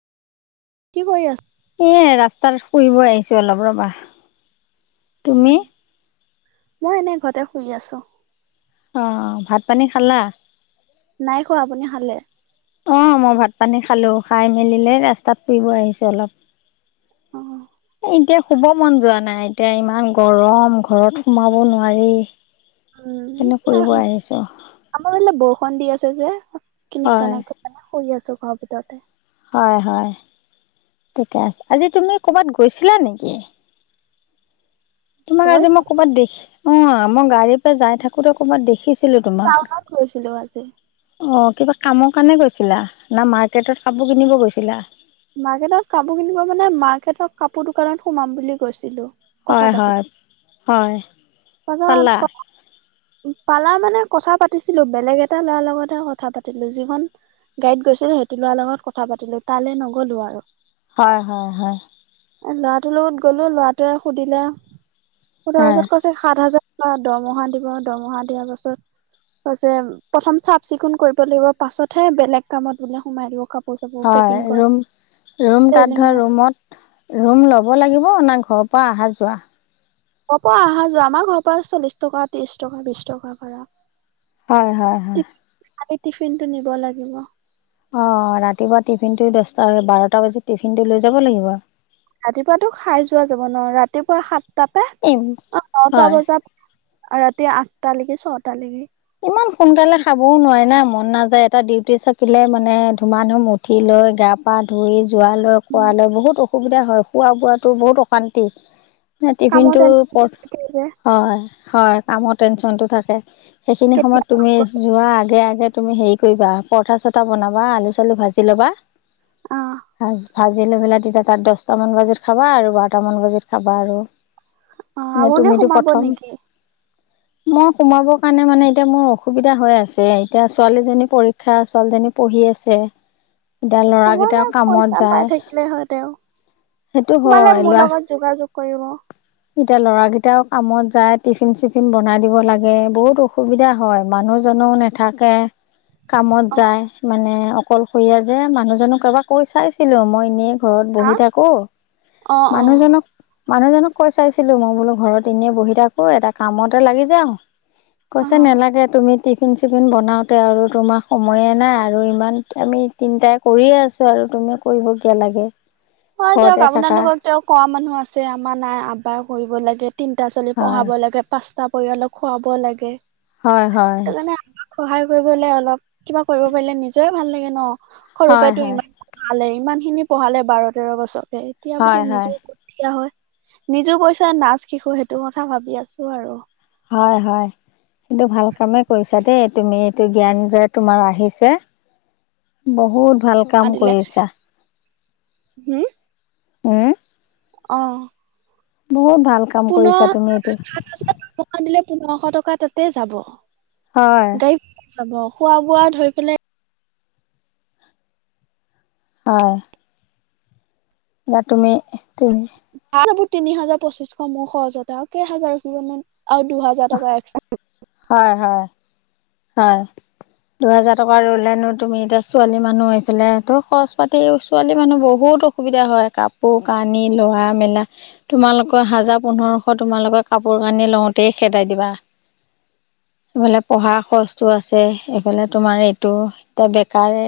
কি কৰি আছ? এ ৰাস্তাত ফুৰিব আহিছো অলপ ৰবা৷ তুমি? মই এনে ঘৰতে শুই আছোঁ৷ অ' ভাত পানী খালা? নাই খোৱা আপুনি খালে? অঁ মই ভাত পানী খালো৷ খাই মেলিলে ৰাস্তাত ফুৰিব আহিছো অ অলপ৷ এতিয়া শুব মন যোৱা নাই৷ এতিয়া ইমান গৰম ঘৰত সোমাব নোৱাৰি৷ এনে ফুৰিব উম আহিছো আমাৰফালে বৰষুণ দি আছে এই যে হয় কিনিককানাক কৰি পেলাই শুই আছো৷ [unintelligible] হয হয় ঠিকে আছে৷ আজি তুমি ক'বাত গৈছিলা নেকি? তোমাক আজি গৈছো মই ক'বাত দেখি উ আই মই গাড়ীৰ পা যাই থাকোতে ক'ৰবাত দেখিছো৷ টাউনত গৈছিলো আজি৷ অ কিবা কামৰ কাৰণে গৈছিলা? না মাৰ্কেটত কাপোৰ কিনিব গৈছিলা? মাৰ্কেটত কাপোৰ কিনিব মানে মাৰ্কেটৰ কাপোৰ দোকানত সোমাম বুলি গৈছিলো৷ কথা হয় পাতি হয়৷ হয়৷ পালা [unintelligible] পালা মানে কথা পাতিছিলো৷বেলেগ এটা ল'ৰাৰ লগতহে কথা পাতিলো৷ যিখন গাড়ীত গৈছিলো সেইটো ল'ৰাাৰ লগত কথা পাতিলো৷তালৈ নগলো আৰু৷ হয় হয় হয়৷ ল'ৰাটোৰ লগত গলো৷ল'ৰাটোৱে সুধিলে শুধাৰ হয় পিছত কৈছে সাত হাজাৰ বা দৰমহা দিব৷দৰমহা দিয়া পাছত কৈছে প্ৰথম চাফ চিকুণ কৰিব লাগিব৷পাছতহে বেলেগ কামত বোলে সোমাই দিব কাপোৰ চাপোৰ পেকিং হয় কৰা ৰুম ৰুম তাত ধৰা টেইলিঙৰ ৰুমত ৰুম ল'ব লাগিব না ঘৰৰ পৰা অহা যোৱা? হব অহা যোৱা আমাৰ ঘৰ পৰা চল্লিশ টকা ত্ৰিশ টকা বিশ টকা ভাৰা৷ হয় হয় হয় খালি টিফিন টো নিব লাগিব৷ অ ৰাতিপুৱা টিফিনটো দছটা বাৰটা বজাত টিফিনটো লৈ যাব লাগিব৷ ৰাতিপুৱাতটো খাই যোৱা যাব ন ৰাতিপুৱা সাত তাতে ইম অঁ নটা হয় বজাৰ ৰাতি আঠটালৈকে ছটালৈকে ইমান সোনকালে খাবও নোৱাৰে না মন নাযায় এটা ডিউটি থাকিলে মানে ধুমা ধুম উঠি লৈ গা পা ধুই যোৱা লৈ উম, কোৱ লৈ বহুত অসুবিধা হয় খোৱা বোৱাাতো বহুত অশান্তি টিফিন কামত টো এনে যে হয় হয় কামৰ টেনচন টো থাকে সেইখিনি কেতিয়া সময়ত তুমি যোৱাৰ আগে আগে তুমি হেৰি কৰিবা পৰঠা চৰঠা বনাবা আলু চালু ভাজি লবা অ ভ ভাজ জিলৈ মেলা তেতিয়া তাত দহটাামান বাজাত খাবা আৰু বাৰট মান বাজাত খাবা আৰু অ', এনে আপুনিও তুমিতো সোমাব প্ৰথম নেকি? মই সোমাব মানে, মানে এতিয়া মোৰ অসুবিধা হৈ আছে, এতিয়া ছোৱালীজনী পৰীক্ষা ছোৱালীজনী পঢ়ি আছে। এতিয়া ল'ৰাকেইটাও সোমালে কামত পইচা পাই যায় থাকিলে হয়, তেওঁ সেইটো সোমালে হয় মোৰ ল'ৰা লগত যোগাযোগ কৰিব। এতিয়া ল'ৰাকিটাও কামত যায় টিফিন, চিফিন বনাই দিব লাগে বহুত অসুবিধা হয়, মানুহজনো নাথাকে। কামত যায় মানে অকলশৰীয়া যে, মানুহজনক এবাৰ কৈ, চাইছিলোঁ মই এনেই ঘৰত হা বহি থাকো, অ অ মানুহজনক মানুহজনক কৈ চাইছিলোঁ, মই বোলো ঘৰত এনেই বহি থাকো এটা কামতে লাগি যাওঁ। অ কৈছে নেলাগে তুমি টিফিন চিফিন বনাওঁতে আৰু তোমাক সময়ে নাই আৰু ইমান আমি তিনটাই কৰিয়ে আছোঁ, আৰু তুমিও কৰিব কিয় লাগে? হয়, দিয়ক ঘৰতে থাকা আপোনালোকক তেওঁ কোৱা মানুহ আছে, আমাৰ নাই আবাৰ কৰিবই লাগে। তিনিটা ছোৱালী হয় পঢ়াব লাগে, পাঁচটা পৰিয়ালক খুৱাব লাগে। হয়, হয়। সেইটো কাৰণে আমাক সহায় কৰিবলে অলপ, কিবা কৰিব পাৰিলে নিজৰে ভাল লাগে ন? সৰু হয় পৰাটো হয় ইমান [unintelligible] ইমান খিনি পঢ়ালে বাৰত তেৰ বছৰ। এতিয়া হয় বোলো হয় নিজে [unintelligible] নিজো পইচা নাচ শিঁকো‌, সেইটো কথা ভাবি আছোঁ আৰু। হয়, হয় সেইটো ভাল কামে কৰিছা দেই তুমি এইটো জ্ঞান যে, তোমাৰ আহিছে বহুত ভাল কাম দিলে কৰিছা। হম উম। অ'। [unintelligible] পোন্ধ কৰিছা তুমি দিলে এইটো [unintelligible] পোন্ধৰশ টকা তে, যাব। হয় গাড়ীত যাব, খোৱা বোৱাত ধৰি পেলাই অ'। বা তুমি, তুমি বোৰ তিনি হাজাৰ, পঁচিশ মোৰ খৰচতে আৰু কেই হাজাৰ ৰখিবনো? আৰু দুহাজাৰ টকা এক্সট্ৰা হয় হয় হয় দুহাজাৰ টকা ৰুলেনো তুমি এতিয়া ছোৱালী মানুহ এইফালে ত খৰচ পাতি ছোৱালী মানুহ বহুত অসুবিধা হয় কাপোৰ কানি লোৱা মেলা তোমালোকৰ হাজাৰ পোন্ধৰশ তোমালোকৰ কাপোৰ কানি লওঁতেই খেদাই দিবা সিফালে পঢ়া। খৰচটো আছে এইফালে